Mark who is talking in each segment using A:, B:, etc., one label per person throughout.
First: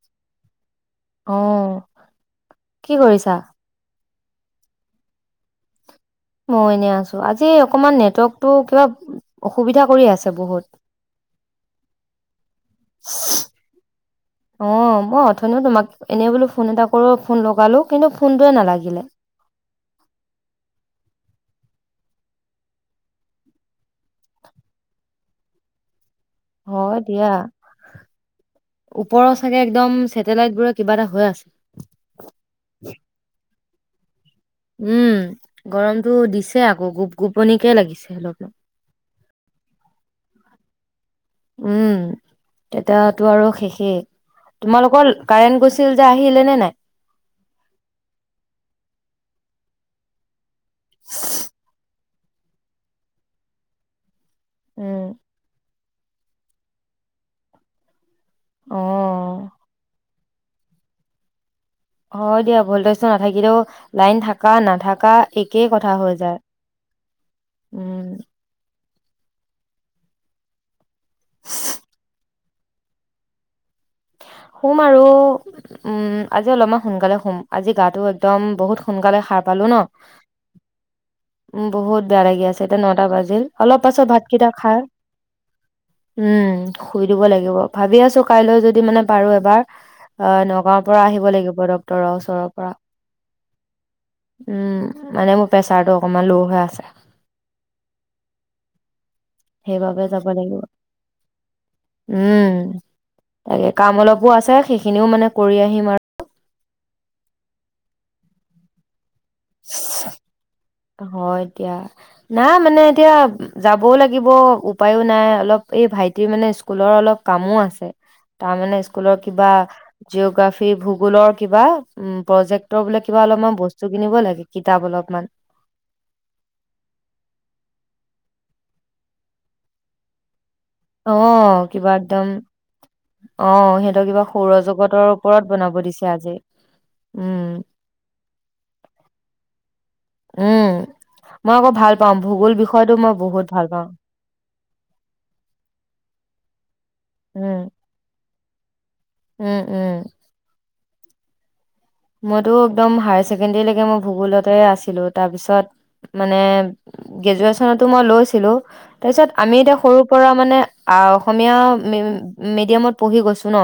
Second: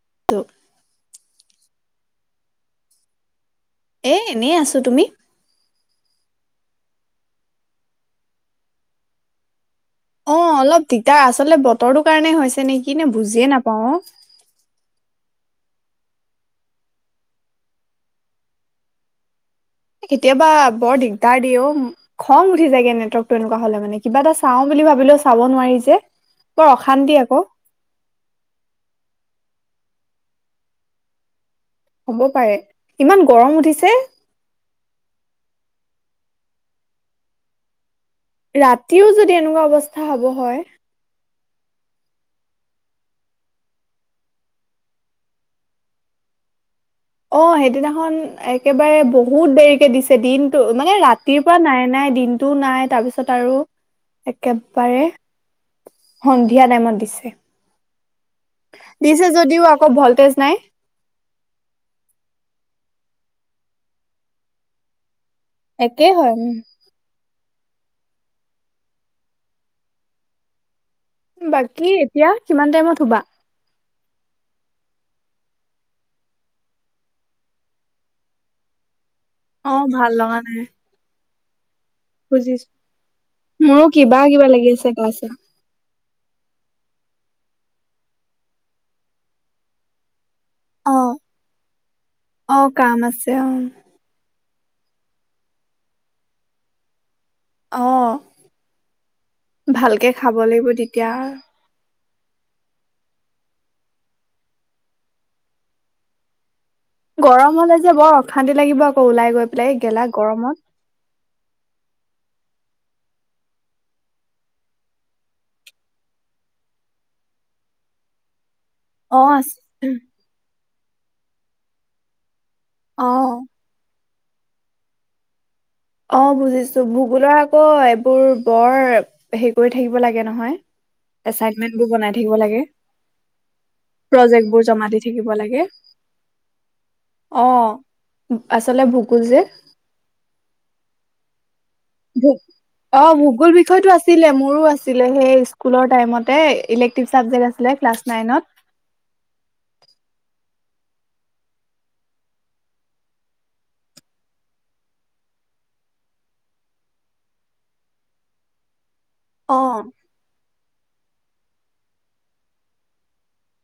A: [unintelligible]
B: অ', কি কৰিছা?
A: এ, এনেই আছো তুমি?
B: ময়ো এনেই আছো, আজি অকনমান নেটৱৰ্কতো কিবা অসুবিধা কৰি আ
A: অঁ, অলপ দিগদাৰ আচলতে বতৰটোৰ কাৰণে হৈছে নেকি নে বুজিয়ে নাপাও অ।
B: অঁ, মই অথনিও তোমাক এনেই বোলো ফোন এটা কৰো ফোন লগালো কিন্তু ফোনটোৱে নালাগিলে।
A: কেতিয়াবা বৰ দিগদাৰ দিয়ে অ। খং উঠি যায়গে নেটৱৰ্কটো এনেকুৱা হলে মানে, কিবা এটা চাওঁ বুলি ভাবিলেও চাব নোৱাৰি যে। বৰ
B: হয়
A: অশান্তি
B: দিয়া,
A: আকৌ
B: ওপৰৰ চাগে একদম ছেটেলাইট বোৰৰ কিবা এটা হৈ আছে।
A: হ'ব পাৰে, ইমান গৰম উঠিছে।
B: উম গৰমটো দিছে আকৌ, গোপ গোপনিকে লাগিছে অলপমান।
A: ৰাতিও যদি এনেকুৱা অৱস্থা হ'ব হয়।
B: উম। তেতিয়াতো আৰু শেষেই। তোমালোকৰ কাৰেণ্ট গৈছিল যে আহিলে নে নাই?
A: অ সেইদিনাখন একেবাৰে বহুত দেৰিকে দিছে, দিন টো মানে ৰাতিৰ পৰা নাই নাই দিনটোও নাই। তাৰপিছত আৰু একেবাৰে
B: উম,
A: সন্ধিয়া টাইমত দিছে। দিছে
B: অ'।
A: যদিও আকৌ ভল্টেজ নাই।
B: হয় দিয়া ভল্টেজটো নাথাকিলেও লাইন থাকা নাথাকা একেই কথা হৈ
A: হয়
B: যায়।
A: উম
B: উম।
A: বাকী এতিয়া কিমান টাইমত শুবা?
B: শুম আৰু। উম আজি অলপমান সোনকালে শুম আজি, গাটো একদম বহুত সোনকালে সাৰ পালো
A: অ',
B: ন,
A: ভাল লগা নাই
B: উম বহুত বেয়া লাগি আছে,
A: বুজিছো।
B: এতিয়া নটা বাজিল অলপ
A: মোৰো
B: পাছত
A: কিবা কিবা
B: ভাতকেইটা
A: লাগি
B: খাই
A: আছে গা চা।
B: উম শুই দিব লাগিব, ভাবি আছো কাইলৈ যদি মানে পাৰো এবাৰ অ এ গাঁৱৰ পৰা
A: অ',
B: আহিব লাগিব ডক্তৰৰ ওচৰৰ
A: অ',
B: পৰা।
A: কাম আছে অ',
B: উম, মানে মোৰ প্ৰেচাৰটো অকমান লৌ হৈ আছে।
A: অঁ,
B: সেইবাবে
A: ভালকে
B: যাব
A: খাব লাগিব তেতিয়া।
B: উম। তাকে কাম অলপো আছে, সেইখিনিও মানে কৰি আহিম আ
A: গৰম হলে যে বৰ অশান্তি লাগিব আকৌ ওলাই গৈ পেলাই এই
B: আৰু
A: গেলা গৰমত।
B: হয় দিয়া, নাই মানে এতিয়া যাবয়ো লাগিব উপায়ো নাই, অলপ এই ভাইটিৰ মানে স্কুলৰ অলপ কামো আছে। তাৰমানে স্কুলৰ
A: অ',
B: কিবা
A: আছে
B: জিঅগ্ৰাফি ভূগোলৰ কিবা উম প্ৰজেক্টৰ বোলে কিবা
A: অ'।
B: অলপমান ব স্তু কিনিব লাগে কিতাপ অলপমান।
A: অঁ বুজিছো, ভূগোলৰ আকৌ এইবোৰ বৰ হেৰি কৰি থাকিব লাগে নহয়।
B: অঁ,
A: এচাইনমেন্ট বোৰ
B: কিবা
A: বনাই
B: একদম
A: থাকিব লাগে।
B: অঁ সিহঁতৰ কিবা
A: প্ৰজেক্ট বোৰ জমা
B: সৌৰজগতৰ ওপৰত বনাব দিছে আজি। উম
A: অঁ আচলতে ভোগোল যে।
B: উম, মই আকৌ ভাল পাওঁ ভূগোল বিষয়টো মই বহুত ভাল পাওঁ।
A: ছিলে মোৰো আছিলে, সেই স্কুলৰ টাইমতে ইলেক্টিভ ছাবজেক্ট
B: উম
A: আছিলে ক্লাছ নাইনত।
B: উম উম। মইতো একদম হায়াৰ ছেকেণ্ডৰীলৈকে মই ভূগোলতে আছিলো, তাৰপিছত মানে গ্ৰেজুৱেচনতো মই লৈছিলো, তাৰপিছত আমি
A: অ
B: এতিয়া সৰু পৰা মানে অসমীয়া মি মিডিয়ামত পঢ়ি গৈছো ন।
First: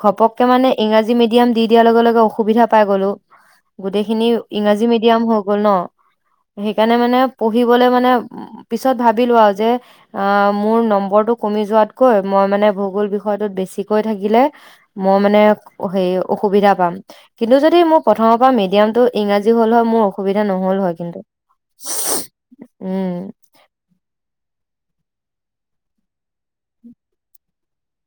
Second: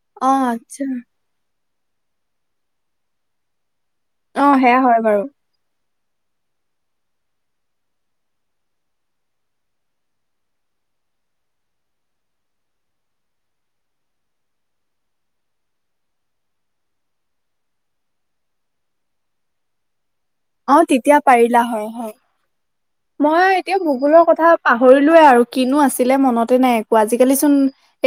B: ঘপকে মানে ইংৰাজী মিডিয়াম দি দিয়াৰ লগে লগে অসুবিধা পাই গলো। গোটেইখিনি
A: সেয়া
B: ইংৰাজী
A: হয় বাৰু
B: মিডিয়াম হৈ গ'ল ন, সেইকাৰণে মানে পঢ়িবলে মানে পিছত ভাবিলোঁ আৰু যে। আহ মোৰ নম্বৰটো কমি যোৱাতকৈ মই মানে ভোগোল বিষয়টোত বেছিকৈ থাকিলে মই মানে হে অসুবিধা পাম। কিন্তু যদি মোৰ প্ৰথমৰ পৰা মিডিয়ামটো ইংৰাজী হ'ল হয় মোৰ অসুবিধা নহ'ল
A: অ'
B: হয়
A: তেতিয়া
B: কিন্তু
A: পাৰিলা হয়, হয়
B: উম
A: মই এতিয়া ভূগোলৰ কথা পাহৰিলোৱে আৰু কিনো আছিলে মনতে নাই একো আজিকালি চোন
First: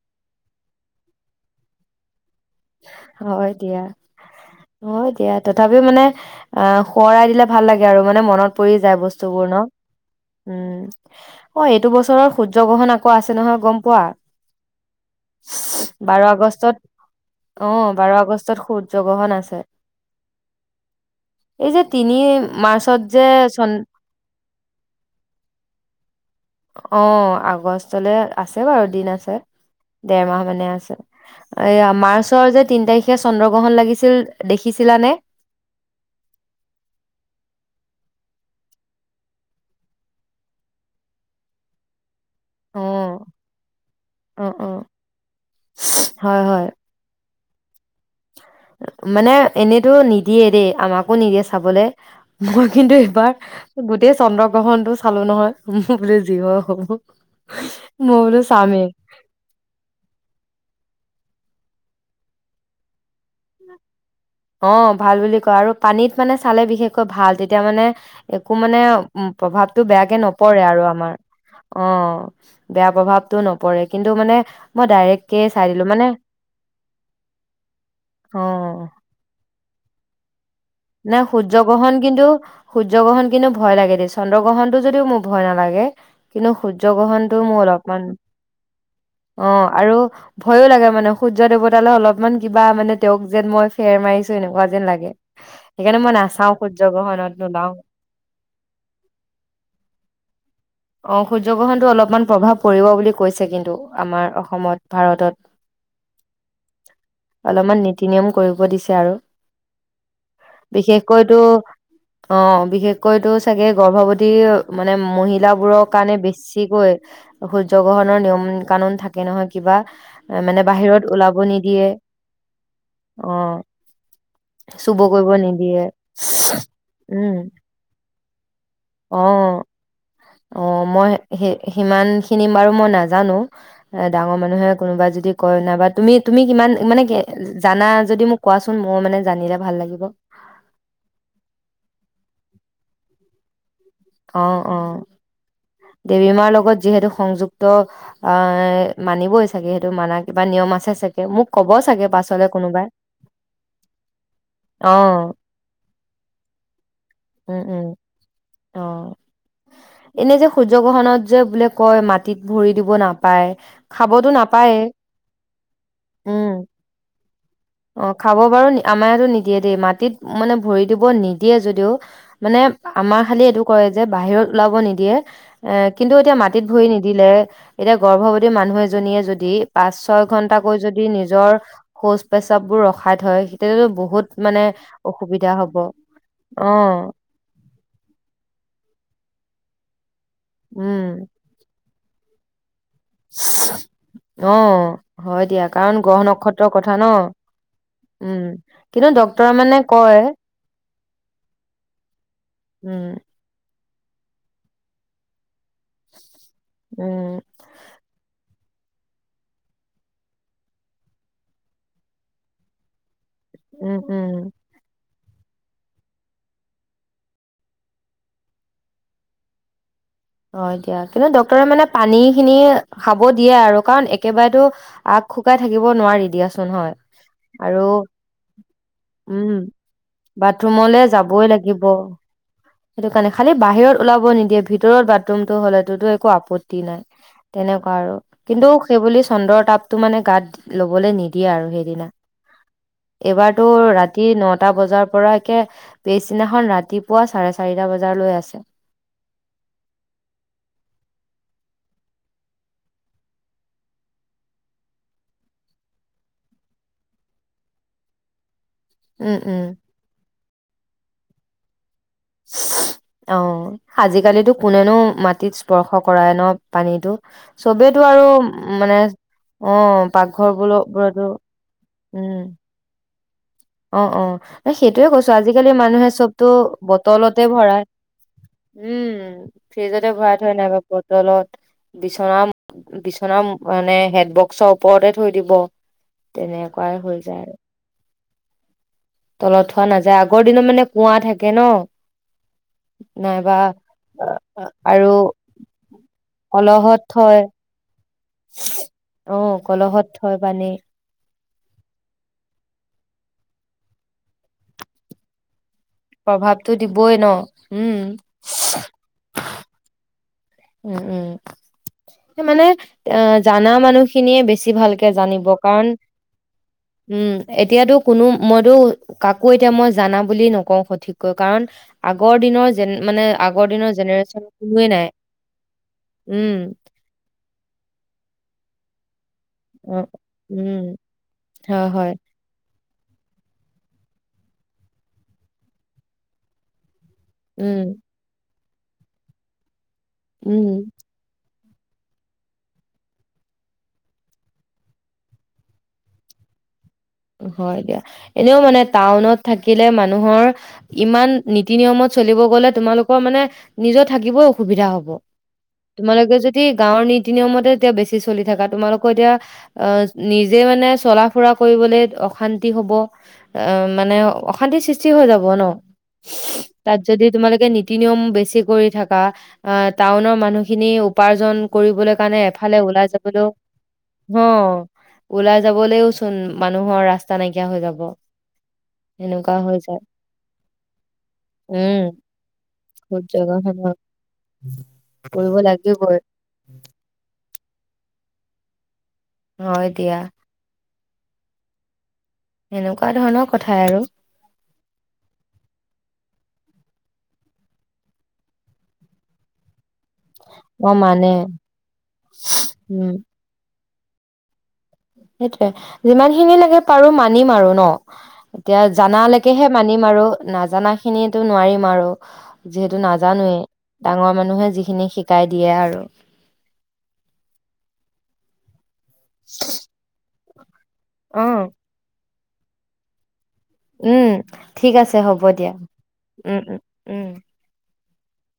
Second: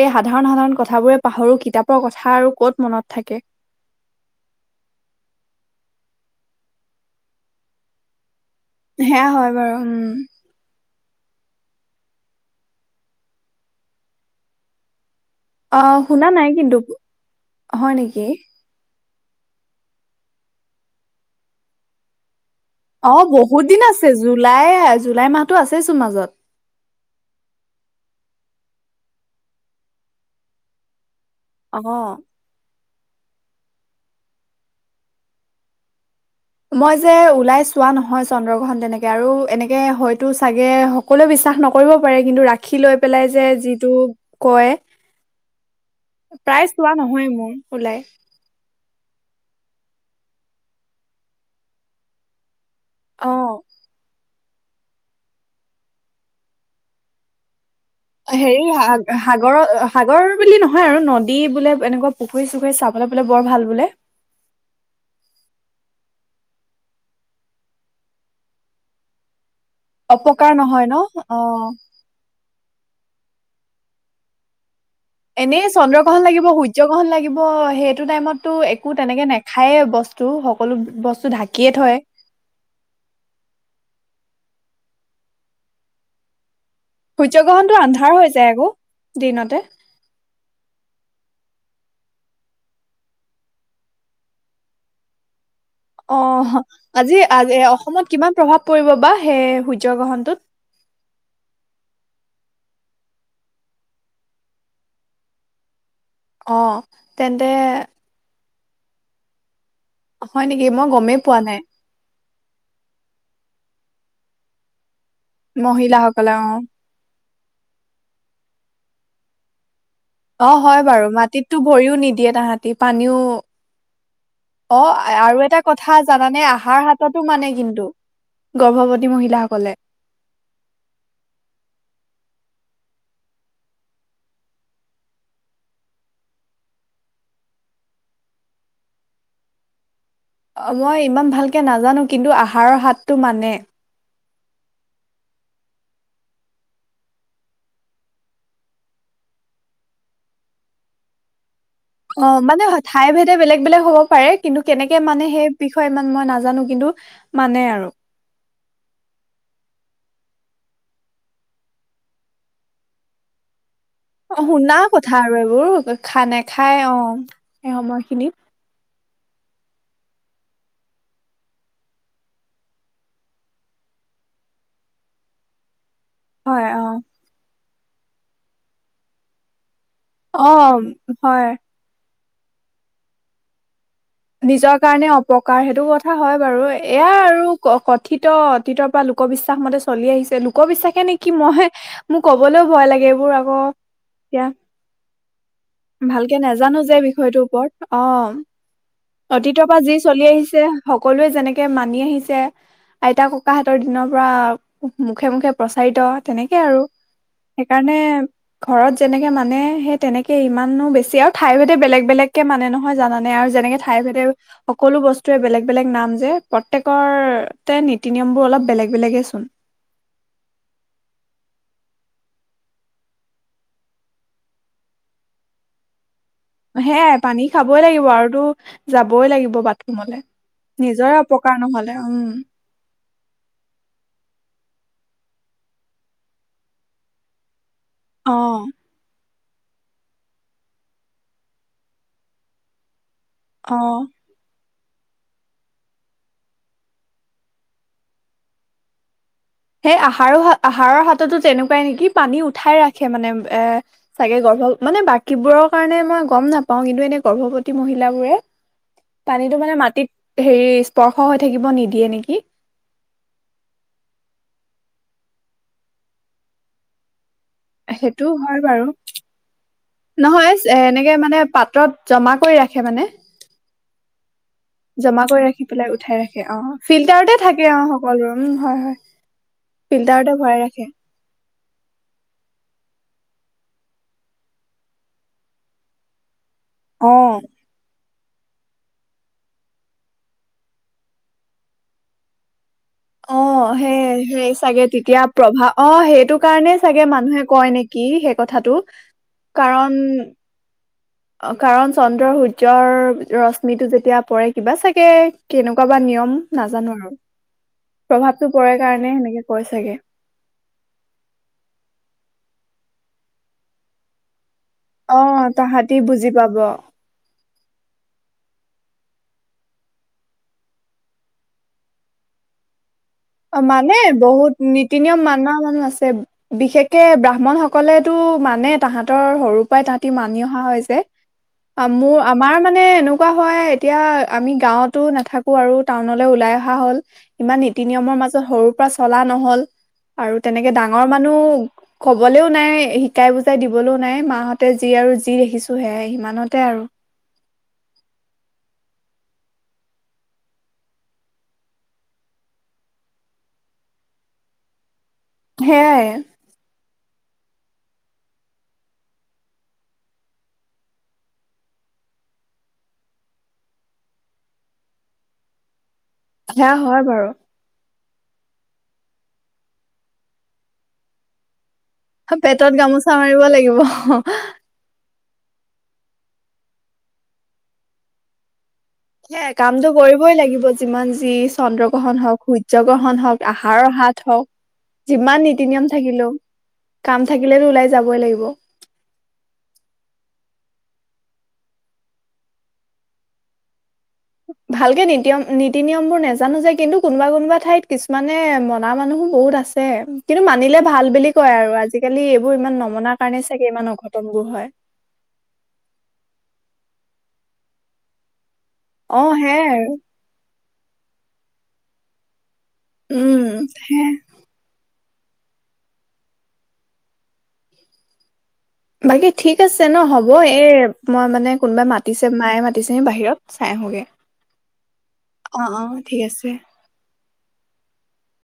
A: এই সাধাৰণ সাধাৰণ কথাবোৰে পাহৰো কিতাপৰ কথা আৰু কত মনত থাকে?
B: এয়া অ' দিয়া তথাপি মানে অ' শোঁৱৰাই দিলে ভাল লাগে আৰু মানে মনত পৰি যায়
A: সেয়া
B: বস্তুবোৰ
A: হয়
B: ন।
A: বাৰু উম
B: উম অ' এইটো বছৰৰ সূৰ্য গ্ৰহণ আকৌ আছে নহয় গম পোৱা?
A: অ'
B: বাৰ
A: শুনা নাই
B: আগষ্টত
A: কিন্তু।
B: অ'
A: হয়
B: বাৰ
A: নেকি
B: আগষ্টত সূ সূৰ্যগ্ৰহন আছে এই যে তিনি মাৰ্চ
A: অ' বহুত দিন আছে। জুলাই, জুলাই মাহতো আছে চোন মাজত।
B: অ' আগষ্টলে আছে বাৰু দিন আছে। দেৰ মাহ মানে আছে। এইয়া
A: অ
B: মাৰ্চৰ যে তিনি তাৰিখে চন্দ্ৰগ্ৰহণ লাগিছিল দেখিছিলানে?
A: মই যে ওলাই চোৱা নহয় চন্দ্ৰগ্ৰহণ তেনেকে আৰু এনেকে হয়তো চাগে সকলোৱে বিশ্বাস নকৰিব পাৰে কিন্তু ৰাশী
B: অ
A: লৈ পেলাই যে যিটো
B: অ অ
A: কয়
B: হয়
A: প্ৰায়
B: হয়
A: চোৱা নহয়য়ে মোৰ ওলাই।
B: মানে এনেইতো নিদিয়ে দেই আমাকো নিদিয়ে চাবলে। মই কিন্তু
A: অ
B: এইবাৰ গোটেই চন্দ্ৰগ্ৰহণটো চালো নহয় বুলো যি হয় হ'ব। মই বোলো
A: হেৰী হা
B: চামেই
A: সাগৰৰ, সাগৰ বুলি নহয় আৰু নদী বোলে এনেকুৱা পুখুৰী চুখুৰী চাবলৈ বোলে, বৰ ভাল বোলে।
B: অ' ভাল বুলি কয় আৰু পানীত মানে চালে বিশেষকৈ ভাল তেতিয়া মানে একো মানে উম প্ৰভাৱটো বেয়াকে
A: অপকাৰ
B: নপৰে
A: নহয়
B: আৰু
A: ন
B: আমাৰ
A: অ
B: অ'। বেয়া প্ৰভাৱটো নপৰে কিন্তু মানে মই ডাইৰেক
A: এনেই চন্দ্ৰগ্ৰহণ লাগিব, সূৰ্য গ্ৰহণ লাগিব সেইটো
B: অ
A: টাইমতটো একো তেনেকে নেখায় বস্তু টো সকলো
B: নাই
A: বস্তু
B: সূৰ্য
A: ঢাকিয়ে
B: গ্ৰহণ
A: থয়।
B: কিন্তু সূৰ্য গ্ৰহণ কিন্তু ভয় লাগে দেই চন্দ্ৰগ্ৰহণটো যদিও মোৰ ভয় নালাগে কিন্তু সূৰ্য গ্ৰহণটো মোৰ
A: সূৰ্যগ্ৰহণটো
B: অলপমান
A: [unintelligible]
B: অ' আৰু ভয়ো লাগে মানে সূৰ্য দেৱতালৈ অলপমান কিবা মানে তেওঁক যেন মই ফেৰ মাৰিছো এনেকুৱা যেন লাগে সেইকাৰণে মই
A: অ'
B: নাচাও সূৰ্য
A: আজি,
B: গ্ৰহণত
A: আজি
B: নোলাও
A: অসমত কিমান প্ৰভাৱ পৰিব বা সেই সূৰ্য গ্ৰহণটোত
B: অ' সূৰ্য গ্ৰহণটো অলপমান প্ৰভাৱ পৰিব বুলি কৈছে কিন্তু আমাৰ অসমত ভাৰতত
A: অ' তেন্তে
B: অলপমান নীতি নিয়ম কৰিব দিছে আৰু
A: হয় নেকি মই গমেই পোৱা
B: বিশেষকৈতো
A: নাই
B: অ' বিশেষকৈ তো চাগে গৰ্ভৱতী মানে মহি হিলাবোৰৰ কাৰণে
A: মহিলাসকলে অ
B: বেছিকৈ সূৰ্য গ্ৰহণৰ নিয়ম কানুন থাকে নহয় কিবা
A: অ'
B: মানে
A: হয়
B: বাহিৰত
A: বাৰু
B: ওলাব
A: মাটিতটো
B: নিদিয়ে
A: ভৰিও নিদিয়ে তাহাঁতি, পানীও
B: অ
A: অ'
B: চুব কৰিব
A: আৰু এটা
B: নিদিয়ে
A: কথা জানানে আহাৰ হাতটো
B: উম
A: মানে কিন্তু গৰ্ভৱতী
B: অ
A: মহিলাসকলে
B: অ মই সি সিমান খিনি বাৰু মই নাজানো এ ডাঙৰ মানুহে কোনোবা যদি কয় নাইবা তুমি তুমি কিমান মানে জানা যদি মোক কোৱাচোন মই মানে জানিলে ভাল লাগিব
A: অ মই ইমান ভালকে নাজানো কিন্তু আহাৰৰ হাতটো মানে
B: অ অ দেৱী মাৰ লগত যিহেতু সংযুক্ত অ মানিবই চাগে সেইটো মানাৰ কিবা নিয়ম আছে চাগে মোক ক'ব চাগে
A: অ
B: পাছলে
A: মানে
B: কোনোবাই
A: ঠাই ভেদে বেলেগ বেলেগ হ'ব পাৰে কিন্তু
B: অ
A: কেনেকে মানে সেই বিষয়ে ই মই নাজানো কিন্তু মানে
B: উম
A: আৰু
B: উম অ
A: [inaudible]
B: এনে যে সূৰ্য গ্ৰহণত যে বোলে কয় মাটিত ভৰি দিব নাপায় খাবতো
A: অ শুনা
B: নাপায়ে
A: কথা আৰু এইবোৰ খা
B: উম
A: নেখায় অ সেই
B: অ
A: সময়খিনিত
B: খাব বাৰু আমাৰ ইয়াতো নিদিয়ে দেই মাটিত মানে ভৰি দিব নিদিয়ে যদিও মানে আমাৰ খালি এইটো কৰে যে বাহিৰত ওলাব নিদিয়ে এ কিন্তু এতিয়া মাটিত
A: হয় অ
B: ভৰি নিদিলে এতিয়া গৰ্ভৱতী মানুহ এজনীয়ে যদি পাচ ছয়
A: অ
B: ঘন্টাকৈ যদি
A: হয়
B: নিজৰ শৌচ প্ৰেচাৱবোৰ ৰখাই থয় তেতিয়াতো বহুত মানে
A: নিজৰ কাৰণে
B: অসুবিধা
A: অপকাৰ
B: হব
A: সেইটো কথা হয় বাৰু
B: অ
A: এয়া আৰু কথিত অতীতৰ পৰা লোকবিশ্বাস মতে চলি আহিছে লোকবিশ্বাসে
B: উম
A: নেকি মই মোৰ কবলৈও ভয় লাগে এইবোৰ আকৌ এতিয়া
B: অ হয় দিয়া কাৰণ গ্ৰহ
A: ভালকে
B: নক্ষত্ৰৰ
A: নাজানো
B: কথা
A: যে
B: ন
A: বিষয়টোৰ ওপৰত অ
B: উম কিন্তু ডক্তৰে
A: অতীতৰ
B: মানে
A: পা যি
B: কয়
A: চলি আহিছে সকলোৱে যেনেকে মানি আহিছে
B: উম
A: আইতা ক ককাহতৰ দিন পা মুখে মুখে প্ৰচাৰিত তেনেকে আৰু
B: উম
A: সেইকাৰণে ঘৰত যেনেকে মানে সেই তেনেকে ইমানো বেছি আৰু ঠাই ভদে বেলেগ বেলেগকে মানে নহয় জানে আৰু যেনেকে
B: উম
A: ঠাই ভেদেও
B: উম
A: সকলো বস্তুৱে বেলেগ বেলেগ নাম যে প্ৰত্যেকতে নীতি নিয়মবোৰ অলপ বেলেগ বেলেগে চোন
B: অ দিয়া কিন্তু ডক্তৰে মানে পানী খিনি খাব দিয়ে আৰু কাৰণ একেবাৰেতো আগ শুকাই থাকিব নোৱাৰি দিয়াচো
A: সেয়াই পানী খাবই লাগিব আৰু তো যাবই লাগিব
B: উম
A: বাথৰুমলে
B: বাথৰুমলে
A: নিজৰে
B: যাবই
A: অপকাৰ
B: লাগিব
A: নহলে উম
B: সেইটো কাৰণে খালি বাহিৰত ওলাব নিদিয়ে ভিতৰত বাথৰুমটো হ'লেতো তো একো আপত্তি নাই তেনেকুৱা আৰু
A: অ
B: কিন্তু সেইবুলি চন্দ্ৰৰ তাপটো মানে গাত লবলে নিদিয়ে আৰু সেইদিনা এইবাৰতো
A: অ
B: ৰাতি নটা বজাৰ পৰা একে পিছদিনাখন ৰাতিপুৱা চাৰে ছ চাৰিটা বজাৰ লৈ আছে
A: সেই আহাৰো আহাৰৰ হাততো তেনেকুৱাই নিকি পানী উঠাই ৰাখে মানে এ চাগে গৰ্ভ মানে বাকীবোৰৰ কাৰণে মই গম নাপাও কিন্তু এনে গৰ্ভৱতী মহিলাবোৰে
B: উম
A: পানীটো
B: উম
A: মানে মাটিত হেৰি স্পৰ্শ হৈ থাকিব নিদিয়ে নিকি
B: অ আজিকালিতো কোনেনো মাটিত স্পৰ্শ কৰায় ন পানীটো চবেইতো আৰু
A: সেইটো হয়
B: উ
A: বাৰু
B: মানে অ পাকঘৰ
A: নহয়
B: বোলো
A: এনেকে
B: বোৰতো
A: মানে পাত্ৰত জমা
B: উম
A: কৰি ৰাখে মানে
B: অ অ এ সেইটোয়ে
A: জমা
B: কৈছো
A: কৰি ৰাখি
B: আজিকালি
A: পেলাই
B: মানুহে
A: উঠাই ৰাখে
B: চবতো
A: অ ফিল্টাৰতে
B: বটলতে
A: থাকে অ
B: ভৰাই
A: সকলো উম হয় হয়
B: উম ফ্ৰিজতে
A: ফিল্টাৰতে
B: ভৰাই থৈ নাইবা
A: ৰাখে।
B: বটলত বিচনাম বিচনা মানে হেড বক্সৰ ওপৰতে থৈ দিব তেনেকুৱাই
A: অ
B: হৈ যায় আৰু তলত থোৱা নাযায় আগৰ দিনত মানে কুঁৱা থাকে ন
A: অ
B: নাইবা
A: সেই সেই চাগে
B: আৰু
A: তেতিয়া প্ৰভাৱ অ সেইটো কাৰণে
B: কলহত
A: চাগে
B: থয়
A: মানুহে কয় নেকি কি সেই কথাটো।
B: অ
A: কাৰণ
B: কলহত থয় পানী।
A: কাৰণ চন্দ্ৰ সূৰ্যৰ ৰশ্মিটো যেতিয়া পৰে কিবা চাগে কেনেকুৱা বা নিয়ম
B: প্ৰভাৱটো
A: নাজানো আৰু
B: দিবই ন উম
A: প্ৰভাৱটো পৰে কাৰণে সেনেকে কৈ চাগে।
B: উম উম মানে অ জানা মানুহ খিনিয়ে বেছি ভাল
A: অ
B: জানিব কাৰণ
A: তাহাঁতি বুজি পাব
B: উম এতিয়াতো কোনো মইতো কাকো এতিয়া মই জানা বুলি নকওঁ সঠিককৈ কাৰণ আগৰ দিনৰ যেন মানে
A: অ
B: আগৰ দিনৰ
A: মানে
B: জেনেৰেশ্যন
A: বহুত
B: কোনোৱে
A: নীতি
B: নাই
A: নিয়ম মানা মানুহ আছে
B: উম
A: বিশেষ তকে ব্ৰাহ্মণ সকলে তো মানে তাহাঁতৰ সৰু পাই
B: অ
A: তাহাতি মানি অহা
B: উম
A: হয় যে
B: হয় হয়
A: মোৰ আমাৰ মানে এনেকুৱা হয় এতিয়া আমি গাঁৱতো নাথাকো আৰু টাউনলৈ ওলাই অহা হ'ল ইমান নীতি
B: উম
A: নিয়মৰ মাজত সৰুৰ পৰা চলা নহ'ল আৰু
B: উম
A: তেনেকে ডাঙৰ মানুহ কবলৈও নাই শিকাই বুজাই দিবলৈও নাই মাহঁতে যি আৰু যি দেখিছোঁ সেয়াই সিমানতে আৰু
B: হয় দিয়া এনেও মানে টাউনত থাকিলে মানুহৰ ইমান নীতি নিয়মত চলিব গলে তোমালোকৰ মানে নিজৰ থাকিবও অসুবিধা হ'ব।
A: সেয়াই
B: তোমালোকে যদি গাঁৱৰ নীতি নিয়মতে এতিয়া বেছি চলি থাকা তোমালোকৰ এতিয়া অ নিজে মানে চলা ফুৰা কৰিবলৈ অশান্তি হ'ব অ মানে অশান্তিৰ সৃষ্টি হৈ যাব ন।
A: সেয়া
B: তাত
A: হয়
B: যদি
A: বাৰু
B: তোমালোকে নি নীতি নিয়ম বেছি কৰি থকা টাউনৰ মানুহখিনি উপাৰ্জন কৰিবলে কাৰণে
A: পেটত
B: এফালে ওলাই
A: গামোচা মাৰিব
B: যাবলৈও
A: লাগিব
B: অ। ওলাই যাবলৈওচোন মানুহৰ ৰাস্তা নাইকিয়া হৈ যাব।
A: হে
B: সেনেকুৱা হৈ
A: কামটো
B: যায়
A: কৰিবই লাগিব যিমান যি চন্দ্ৰ
B: উম
A: গ্ৰহণ হওঁক সূৰ্য গ্ৰহণ হওঁক আহাৰৰ
B: সূৰ্যগ্ৰহণত
A: হাত থক যিমান
B: কৰিব
A: নীতি নিয়ম
B: লাগিবই
A: থাকিলোঁ কাম থাকিলেতো ওলাই যাবই লাগিব।
B: হয় দিয়া। সেনেকুৱা ধৰণৰ কথাই আৰু
A: ভালকে নীতিয়ম নীতি নিয়ম বোৰ নোজানো যে কিন্তু কোনোবা কোনোবা ঠাইত কিছুমানে মনা মানুহো বহুত আছে। যে কিন্তু মানিলে
B: অ
A: ভাল বুলি
B: মানে
A: কয় আৰু আজিকালি এইবোৰ ইমান
B: উম
A: নমনাৰ কাৰণেই চাগে ইমান অঘটন বোৰ হয়।
B: সেইটোয়ে যিমান খিনিলেকে পাৰোঁ মানিম আৰু ন এতিয়া
A: অ সেয়াই
B: জানালৈকেহে মানিম আৰু নাজানা খিনিতো নোৱাৰিম আৰু যিহেতু
A: উম
B: নাজানোৱেই
A: সেয়াই
B: ডাঙৰ মানুহে যিখিনি শিকাই দিয়ে আৰু
A: বাকী ঠিক আছে ন হ'ব এই মই
B: অ
A: মানে কোনোবাই মাতিছে মায়ে মাতিছে বাহিৰত। চাই আহোগে
B: উম ঠিক আছে হ'ব
A: অ
B: দিয়া
A: অ ঠিক আছে
B: উম উম উম